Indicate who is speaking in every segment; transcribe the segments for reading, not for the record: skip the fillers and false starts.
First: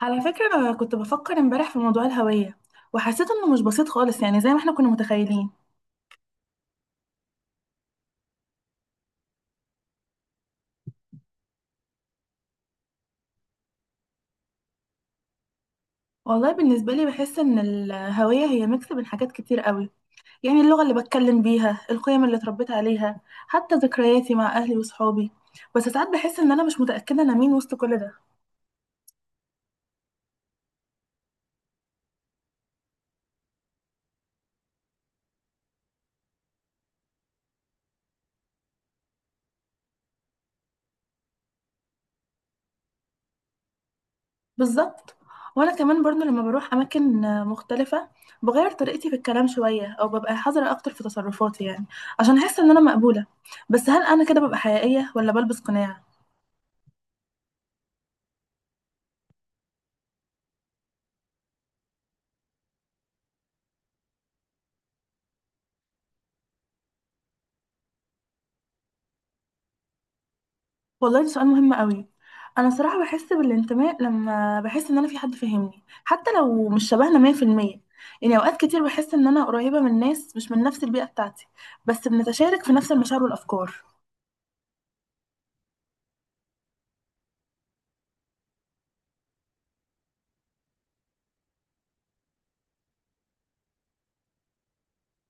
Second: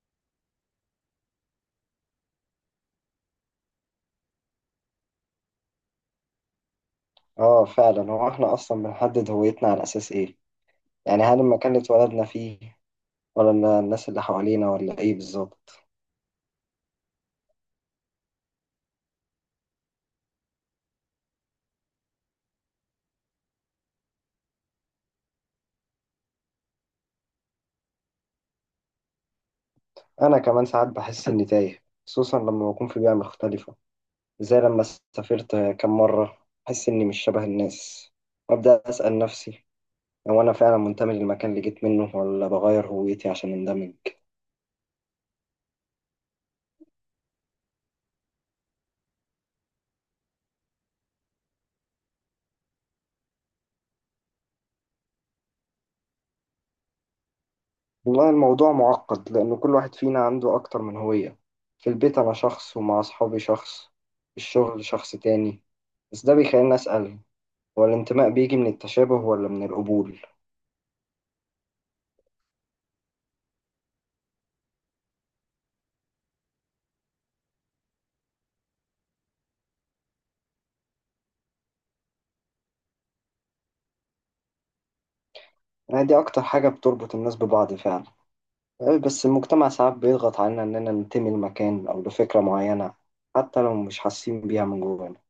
Speaker 1: على فكرة، أنا كنت بفكر امبارح في موضوع الهوية وحسيت إنه مش بسيط خالص يعني زي ما احنا كنا متخيلين.
Speaker 2: اه فعلا، هو احنا اصلا بنحدد هويتنا على اساس ايه؟ يعني هل المكان اللي اتولدنا فيه، ولا الناس اللي حوالينا، ولا ايه بالظبط؟
Speaker 1: والله بالنسبة لي بحس إن الهوية هي ميكس بين حاجات كتير قوي، يعني اللغة اللي بتكلم بيها، القيم اللي اتربيت عليها، حتى ذكرياتي مع أهلي وصحابي. بس ساعات بحس إن أنا مش متأكدة أنا مين وسط كل ده.
Speaker 2: انا كمان ساعات بحس اني تايه، خصوصا لما بكون في بيئة مختلفة، زي لما سافرت كام مرة بحس اني مش شبه الناس، وابدا اسأل نفسي، هو انا فعلا منتمي للمكان اللي جيت منه ولا بغير هويتي عشان اندمج؟
Speaker 1: بالظبط. وأنا كمان برضو لما بروح أماكن مختلفة بغير طريقتي في الكلام شوية أو ببقى حذرة أكتر في تصرفاتي يعني عشان أحس إن أنا مقبولة. بس هل أنا كده ببقى حقيقية ولا بلبس قناع؟
Speaker 2: والله الموضوع معقد، لأن كل واحد فينا عنده أكتر من هوية. في البيت أنا شخص، ومع أصحابي شخص، في الشغل شخص تاني. بس ده بيخليني أسأل، هو الانتماء بيجي من التشابه ولا من القبول؟
Speaker 1: والله ده سؤال مهم قوي. انا صراحه بحس بالانتماء لما بحس ان انا في حد فاهمني حتى لو مش شبهنا 100%. يعني اوقات كتير بحس ان انا قريبه من ناس مش من نفس البيئه بتاعتي، بس بنتشارك في نفس المشاعر والافكار.
Speaker 2: يعني دي أكتر حاجة بتربط الناس ببعض فعلا. بس المجتمع ساعات بيضغط علينا إننا ننتمي لمكان أو لفكرة معينة، حتى لو مش حاسين بيها من جوانا.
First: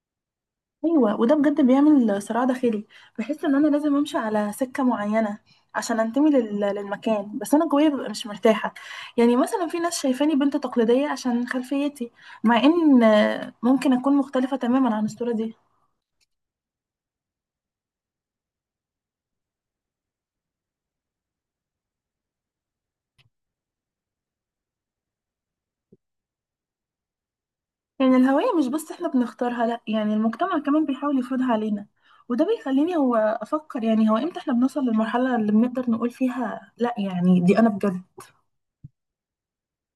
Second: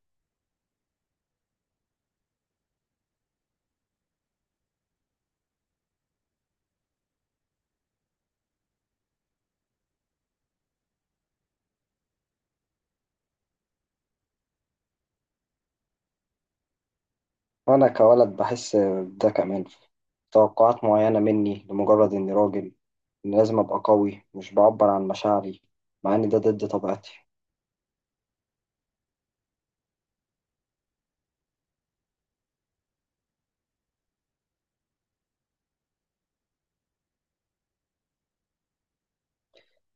Speaker 1: ايوه، وده بجد بيعمل صراع داخلي. بحس ان انا لازم امشي على سكه معينه عشان انتمي للمكان، بس انا جوايا ببقى مش مرتاحه. يعني مثلا في ناس شايفاني بنت تقليديه عشان خلفيتي، مع ان ممكن اكون مختلفه تماما عن الصوره دي.
Speaker 2: وأنا كولد بحس بده كمان، توقعات معينة مني لمجرد إني راجل، إن لازم أبقى قوي مش بعبر عن مشاعري، مع إن ده ضد طبيعتي.
Speaker 1: يعني الهوية مش بس احنا بنختارها، لا يعني المجتمع كمان بيحاول يفرضها علينا. وده بيخليني افكر، يعني هو امتى احنا بنوصل للمرحلة اللي بنقدر نقول فيها لا يعني دي انا بجد.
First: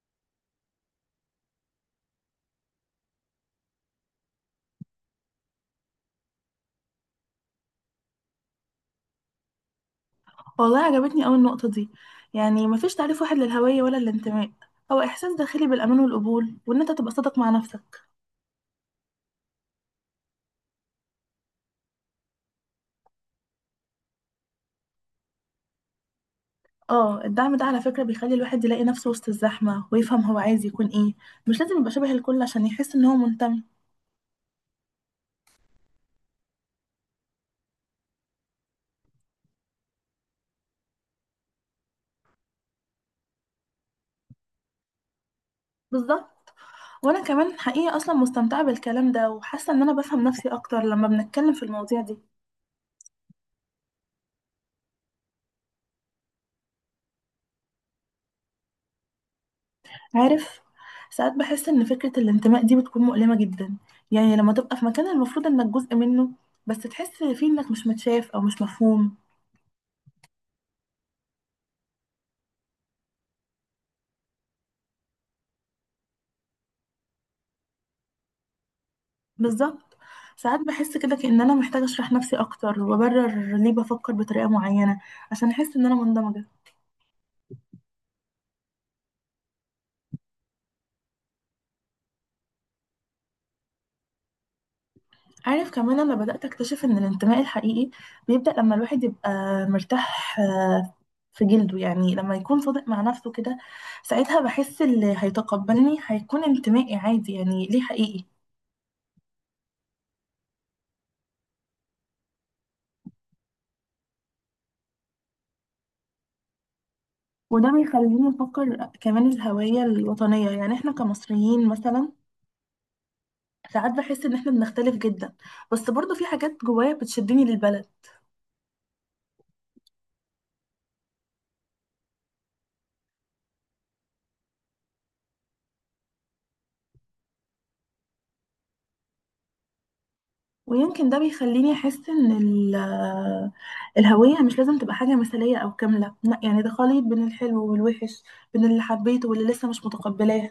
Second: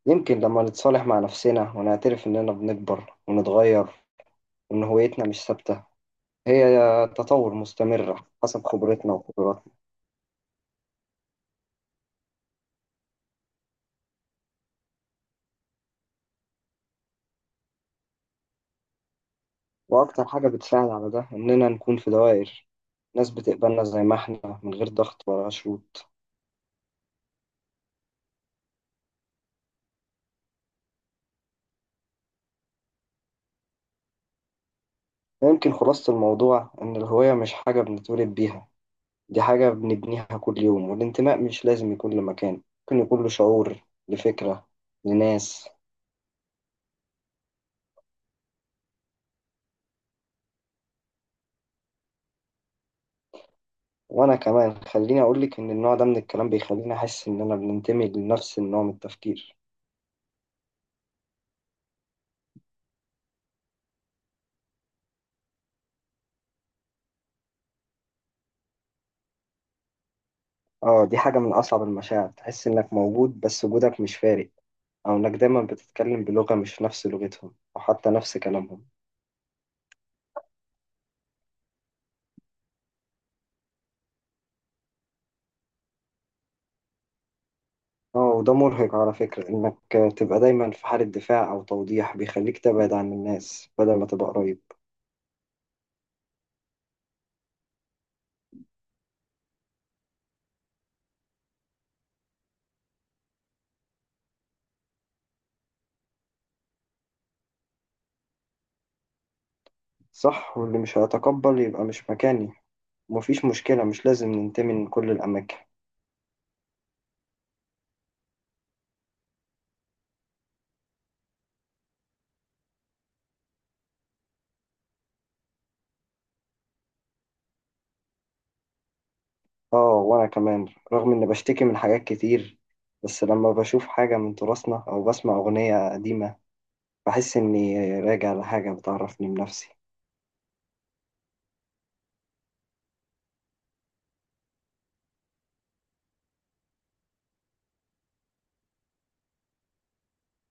Speaker 2: يمكن لما نتصالح مع نفسنا ونعترف إننا بنكبر ونتغير، وإن هويتنا مش ثابتة، هي تطور مستمر حسب خبرتنا وقدراتنا.
Speaker 1: والله عجبتني قوي النقطة دي. يعني مفيش تعريف واحد للهوية ولا الانتماء، هو احساس داخلي بالامان والقبول وان انت تبقى صادق مع نفسك.
Speaker 2: وأكتر حاجة بتساعد على ده إننا نكون في دوائر، ناس بتقبلنا زي ما إحنا من غير ضغط ولا شروط.
Speaker 1: اه، الدعم ده على فكرة بيخلي الواحد يلاقي نفسه وسط الزحمة ويفهم هو عايز يكون ايه. مش لازم يبقى شبه الكل عشان يحس ان هو منتمي.
Speaker 2: يمكن خلاصة الموضوع إن الهوية مش حاجة بنتولد بيها، دي حاجة بنبنيها كل يوم. والانتماء مش لازم يكون لمكان، ممكن يكون له شعور، لفكرة، لناس.
Speaker 1: بالظبط. وانا كمان حقيقة اصلا مستمتعة بالكلام ده وحاسة ان انا بفهم نفسي اكتر لما بنتكلم في المواضيع دي.
Speaker 2: وأنا كمان خليني أقولك إن النوع ده من الكلام بيخليني أحس إن أنا بننتمي لنفس النوع من التفكير.
Speaker 1: عارف، ساعات بحس ان فكرة الانتماء دي بتكون مؤلمة جدا. يعني لما تبقى في مكان المفروض انك جزء منه بس تحس فيه انك مش متشاف او مش مفهوم.
Speaker 2: آه، دي حاجة من أصعب المشاعر، تحس إنك موجود بس وجودك مش فارق، أو إنك دايما بتتكلم بلغة مش نفس لغتهم أو حتى نفس كلامهم.
Speaker 1: بالظبط، ساعات بحس كده كأن انا محتاجة اشرح نفسي اكتر وابرر ليه بفكر بطريقة معينة عشان احس ان انا مندمجة.
Speaker 2: آه وده مرهق على فكرة، إنك تبقى دايما في حالة دفاع أو توضيح، بيخليك تبعد عن الناس بدل ما تبقى قريب.
Speaker 1: عارف، كمان أنا بدأت أكتشف إن الانتماء الحقيقي بيبدأ لما الواحد يبقى مرتاح في جلده، يعني لما يكون صادق مع نفسه كده. ساعتها بحس اللي هيتقبلني هيكون انتمائي عادي، يعني ليه حقيقي.
Speaker 2: صح، واللي مش هيتقبل يبقى مش مكاني، مفيش مشكلة، مش لازم ننتمي من كل الأماكن.
Speaker 1: وده بيخليني أفكر كمان الهوية الوطنية، يعني إحنا كمصريين مثلا، ساعات بحس إن إحنا بنختلف جدا، بس برضه في حاجات جوايا بتشدني للبلد.
Speaker 2: اه وأنا كمان، رغم إني بشتكي من حاجات كتير، بس لما بشوف حاجة من تراثنا أو بسمع أغنية قديمة بحس إني راجع لحاجة بتعرفني بنفسي.
Speaker 1: ويمكن ده بيخليني احس ان الهويه مش لازم تبقى حاجه مثاليه او كامله، لا يعني ده خليط بين الحلو والوحش، بين اللي حبيته واللي لسه مش متقبلاه.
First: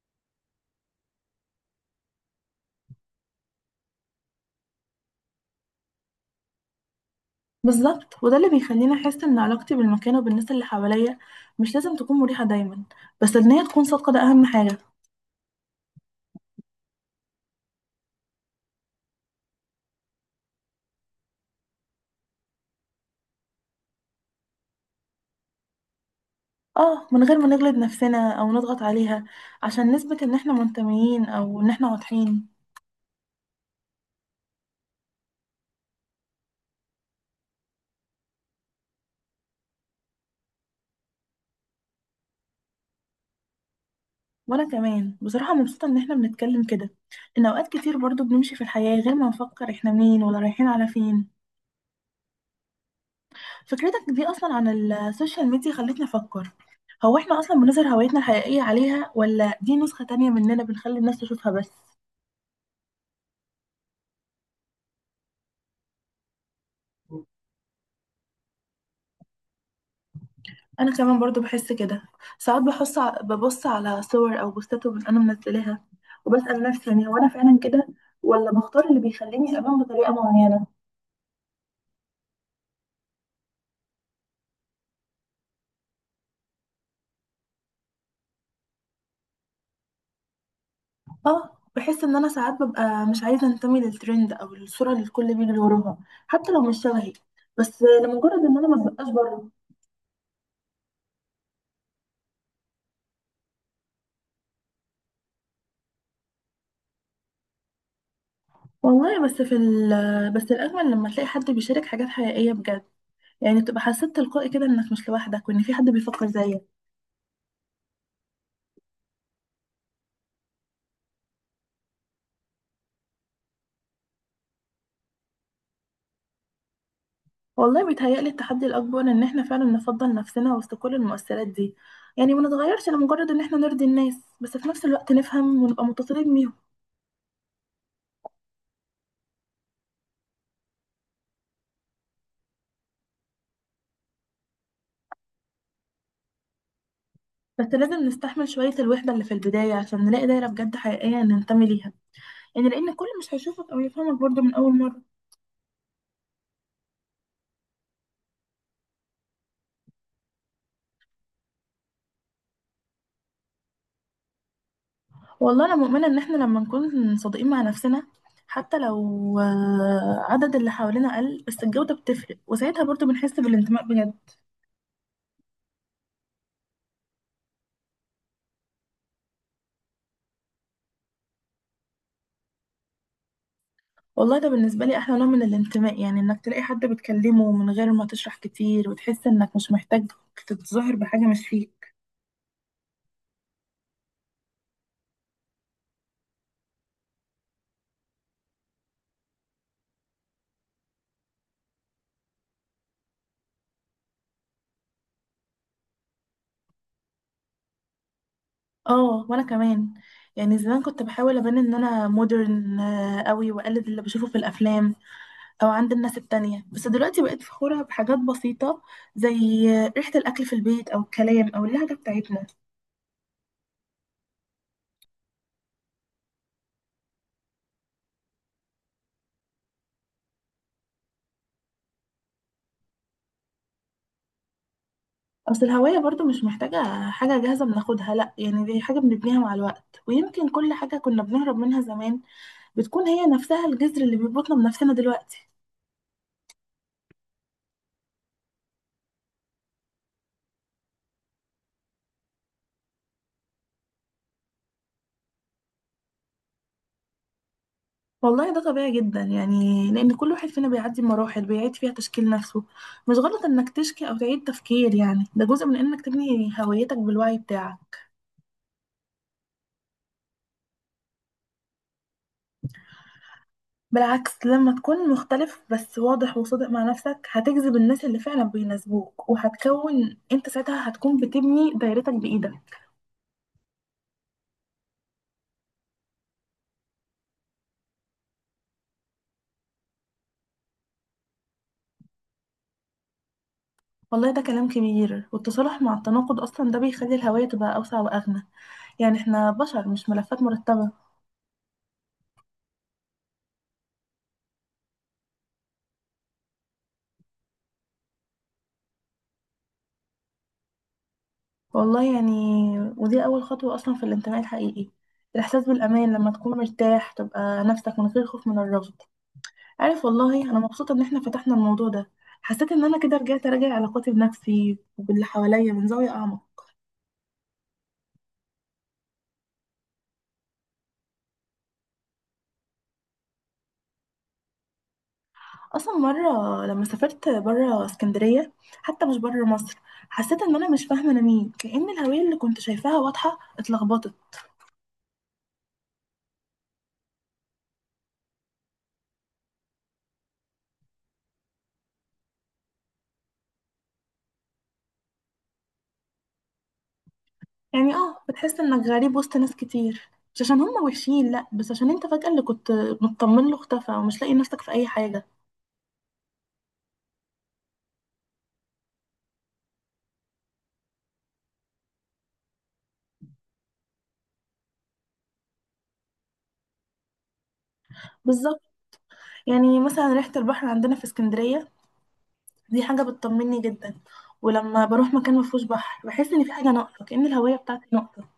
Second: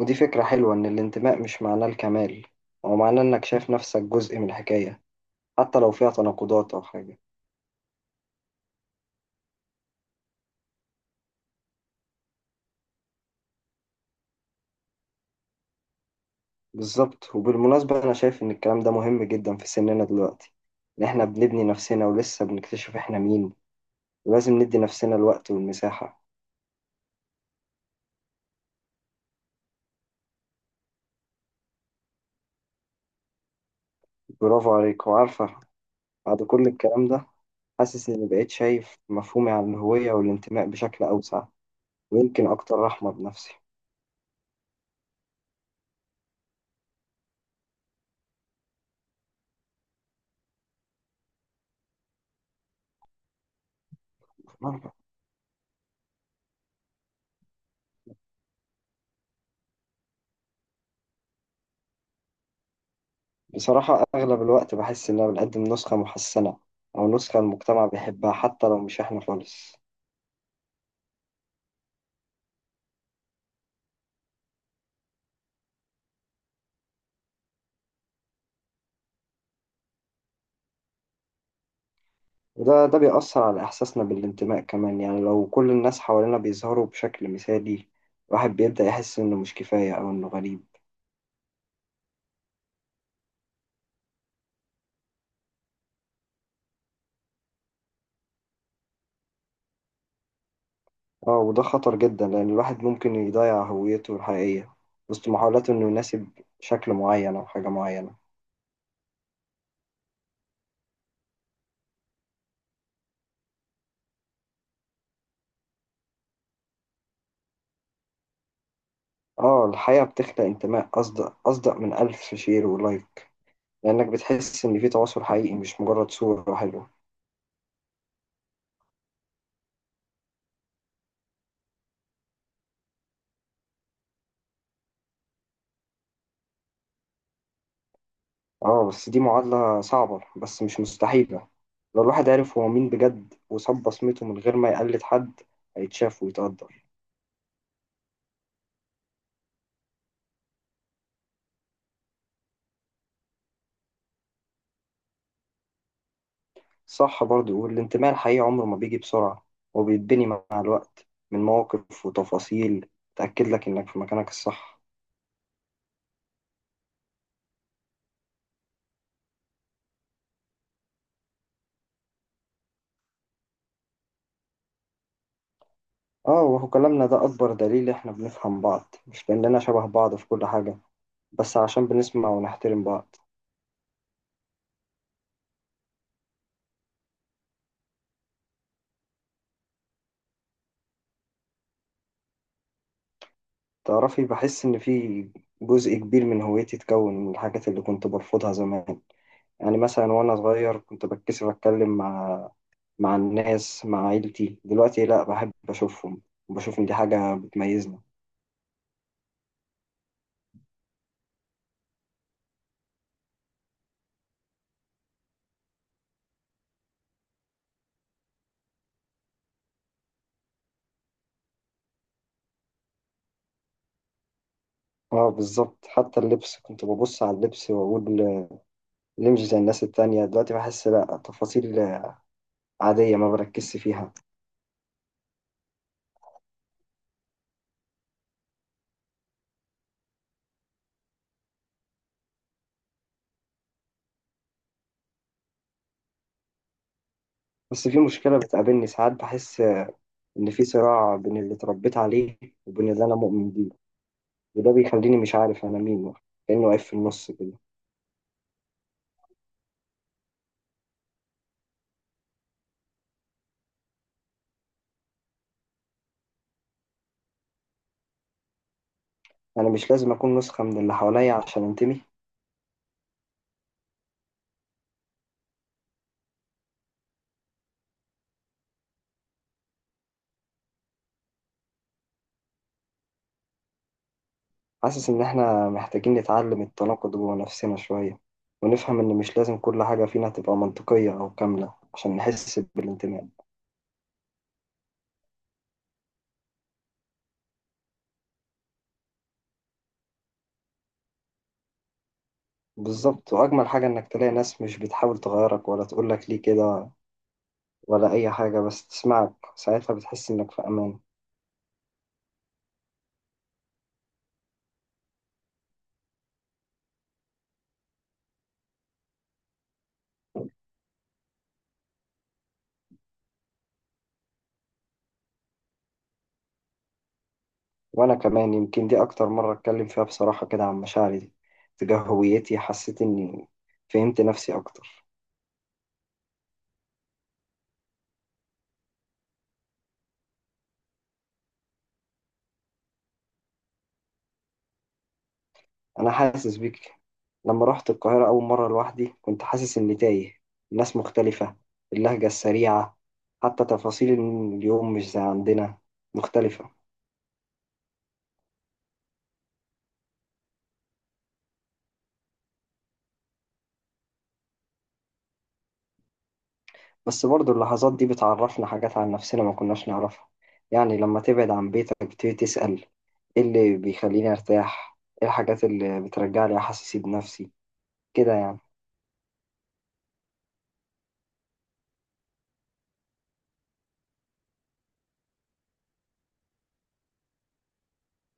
Speaker 2: ودي فكرة حلوة، إن الانتماء مش معناه الكمال، هو معناه إنك شايف نفسك جزء من الحكاية، حتى لو فيها تناقضات أو حاجة.
Speaker 1: بالظبط، وده اللي بيخليني احس ان علاقتي بالمكان وبالناس اللي حواليا مش لازم تكون مريحه دايما، بس ان هي تكون صادقه ده اهم حاجه.
Speaker 2: بالظبط، وبالمناسبة أنا شايف إن الكلام ده مهم جدا في سننا دلوقتي، إن إحنا بنبني نفسنا ولسه بنكتشف إحنا مين، ولازم ندي نفسنا الوقت والمساحة.
Speaker 1: اه، من غير ما نجلد نفسنا او نضغط عليها عشان نثبت ان احنا منتميين او ان احنا واضحين.
Speaker 2: برافو عليك. وعارفة، بعد كل الكلام ده، حاسس إني بقيت شايف مفهومي عن الهوية والانتماء بشكل أوسع، ويمكن أكتر رحمة بنفسي.
Speaker 1: وانا كمان بصراحة مبسوطة ان احنا بنتكلم كده، ان اوقات كتير برضو بنمشي في الحياة غير ما نفكر احنا مين ولا رايحين على فين. فكرتك دي اصلا عن السوشيال ميديا خلتني افكر، هو احنا اصلا بنظهر هويتنا الحقيقية عليها ولا دي نسخة تانية مننا بنخلي الناس تشوفها بس؟
Speaker 2: بصراحة أغلب الوقت بحس إن أنا بقدم نسخة محسنة، أو نسخة المجتمع بيحبها، حتى لو مش إحنا خالص.
Speaker 1: انا كمان برضو بحس كده. ساعات بحس ببص على صور او بوستات انا منزلاها وبسأل نفسي، يعني هو انا فعلا كده ولا بختار اللي بيخليني ابان بطريقة معينة.
Speaker 2: وده ده بيأثر على إحساسنا بالانتماء كمان، يعني لو كل الناس حوالينا بيظهروا بشكل مثالي، الواحد بيبدأ يحس إنه مش كفاية أو إنه غريب.
Speaker 1: اه، بحس ان انا ساعات ببقى مش عايزه انتمي للترند او للصوره اللي الكل بيجري وراها، حتى لو مش شبهي، بس لمجرد ان انا ما ببقاش بره.
Speaker 2: اه وده خطر جدا، لأن الواحد ممكن يضيع هويته الحقيقية وسط محاولاته إنه يناسب شكل معين أو حاجة معينة.
Speaker 1: والله بس في ال بس الاجمل لما تلاقي حد بيشارك حاجات حقيقيه بجد، يعني تبقى حسيت تلقائي كده انك مش لوحدك وان في حد بيفكر زيك.
Speaker 2: اه الحقيقة بتخلق انتماء أصدق، أصدق من ألف شير ولايك، لأنك بتحس إن في تواصل حقيقي مش مجرد صورة حلوة.
Speaker 1: والله بيتهيألي التحدي الاكبر ان احنا فعلا نفضل نفسنا وسط كل المؤثرات دي، يعني ما نتغيرش لمجرد ان احنا نرضي الناس، بس في نفس الوقت نفهم ونبقى متطلبين بيهم.
Speaker 2: اه بس دي معادلة صعبة، بس مش مستحيلة. لو الواحد عرف هو مين بجد وساب بصمته من غير ما يقلد حد هيتشاف ويتقدر.
Speaker 1: بس لازم نستحمل شويه الوحده اللي في البدايه عشان نلاقي دايره بجد حقيقيه ننتمي ليها، يعني لان كل مش هيشوفك او يفهمك برضو من اول مره.
Speaker 2: صح برضو، والانتماء الحقيقي عمره ما بيجي بسرعة، وبيتبني مع الوقت من مواقف وتفاصيل تأكد لك إنك في مكانك الصح.
Speaker 1: والله انا مؤمنه ان احنا لما نكون صادقين مع نفسنا، حتى لو عدد اللي حوالينا قل، بس الجوده بتفرق وساعتها برضو بنحس بالانتماء بجد.
Speaker 2: آه وهو كلامنا ده أكبر دليل، إحنا بنفهم بعض مش لأننا شبه بعض في كل حاجة، بس عشان بنسمع ونحترم بعض.
Speaker 1: والله ده بالنسبه لي احلى نوع من الانتماء، يعني انك تلاقي حد بتكلمه من غير ما تشرح كتير وتحس انك مش محتاج تتظاهر بحاجه مش فيك.
Speaker 2: تعرفي، بحس إن في جزء كبير من هويتي اتكون من الحاجات اللي كنت برفضها زمان. يعني مثلا وأنا صغير كنت بتكسف أتكلم مع الناس، مع عيلتي. دلوقتي لأ، بحب أشوفهم وبشوف إن دي حاجة بتميزني.
Speaker 1: اه وانا كمان. يعني زمان كنت بحاول ابان ان انا مودرن قوي واقلد اللي بشوفه في الافلام او عند الناس التانية، بس دلوقتي بقيت فخورة بحاجات بسيطة، زي ريحة الاكل في البيت او الكلام او اللهجة بتاعتنا.
Speaker 2: اه بالظبط، حتى اللبس كنت ببص على اللبس واقول ليه مش زي الناس التانية. دلوقتي بحس لا، تفاصيل عادية ما بركزش فيها.
Speaker 1: اصل الهوية برضو مش محتاجة حاجة جاهزة بناخدها، لا يعني دي حاجة بنبنيها مع الوقت، ويمكن كل حاجة كنا بنهرب منها زمان بتكون هي نفسها الجذر اللي بيربطنا بنفسنا دلوقتي.
Speaker 2: بس في مشكلة بتقابلني ساعات، بحس إن في صراع بين اللي اتربيت عليه وبين اللي أنا مؤمن بيه، وده بيخليني مش عارف أنا مين، كأنه واقف في النص كده.
Speaker 1: والله ده طبيعي جدا، يعني لأن كل واحد فينا بيعدي مراحل بيعيد فيها تشكيل نفسه. مش غلط إنك تشكي أو تعيد تفكير، يعني ده جزء من إنك تبني هويتك بالوعي بتاعك.
Speaker 2: أنا مش لازم أكون نسخة من اللي حواليا عشان أنتمي.
Speaker 1: بالعكس لما تكون مختلف بس واضح وصادق مع نفسك هتجذب الناس اللي فعلا بيناسبوك، وهتكون انت ساعتها هتكون بتبني دايرتك بإيدك.
Speaker 2: حاسس إن إحنا محتاجين نتعلم التناقض جوه نفسنا شوية، ونفهم إن مش لازم كل حاجة فينا تبقى منطقية أو كاملة عشان نحس بالانتماء.
Speaker 1: والله ده كلام كبير، والتصالح مع التناقض أصلا ده بيخلي الهوية تبقى أوسع وأغنى، يعني احنا بشر مش ملفات مرتبة.
Speaker 2: بالظبط، وأجمل حاجة إنك تلاقي ناس مش بتحاول تغيرك ولا تقولك ليه كده ولا أي حاجة، بس تسمعك. ساعتها بتحس إنك في أمان.
Speaker 1: والله يعني، ودي أول خطوة أصلا في الانتماء الحقيقي، الإحساس بالأمان لما تكون مرتاح تبقى نفسك من غير خوف من الرفض. عارف، والله انا مبسوطه ان احنا فتحنا الموضوع ده. حسيت ان انا كده رجعت اراجع علاقاتي بنفسي وباللي حواليا من زاويه اعمق.
Speaker 2: وأنا كمان، يمكن دي أكتر مرة أتكلم فيها بصراحة كده عن مشاعري دي تجاه هويتي. حسيت إني فهمت نفسي أكتر.
Speaker 1: اصلا مره لما سافرت بره اسكندريه، حتى مش بره مصر، حسيت ان انا مش فاهمه انا مين، كأن الهويه اللي كنت شايفاها واضحه اتلخبطت.
Speaker 2: أنا حاسس بيك، لما رحت القاهرة أول مرة لوحدي كنت حاسس إني تايه. الناس مختلفة، اللهجة السريعة، حتى تفاصيل اليوم مش زي عندنا، مختلفة.
Speaker 1: يعني اه بتحس انك غريب وسط ناس كتير، مش عشان هم وحشين لا، بس عشان انت فجأة اللي كنت مطمن له اختفى ومش لاقي نفسك في اي حاجه.
Speaker 2: بس برضو اللحظات دي بتعرفنا حاجات عن نفسنا ما كناش نعرفها. يعني لما تبعد عن بيتك بتبتدي تسأل، ايه اللي بيخليني ارتاح؟ ايه الحاجات اللي بترجع لي احاسيسي بنفسي كده
Speaker 1: بالظبط.
Speaker 2: يعني؟
Speaker 1: يعني مثلا ريحه البحر عندنا في اسكندريه دي حاجة بتطمني جدا، ولما بروح مكان مفهوش بحر بحس ان في حاجة ناقصة، كأن الهوية بتاعتي ناقصة.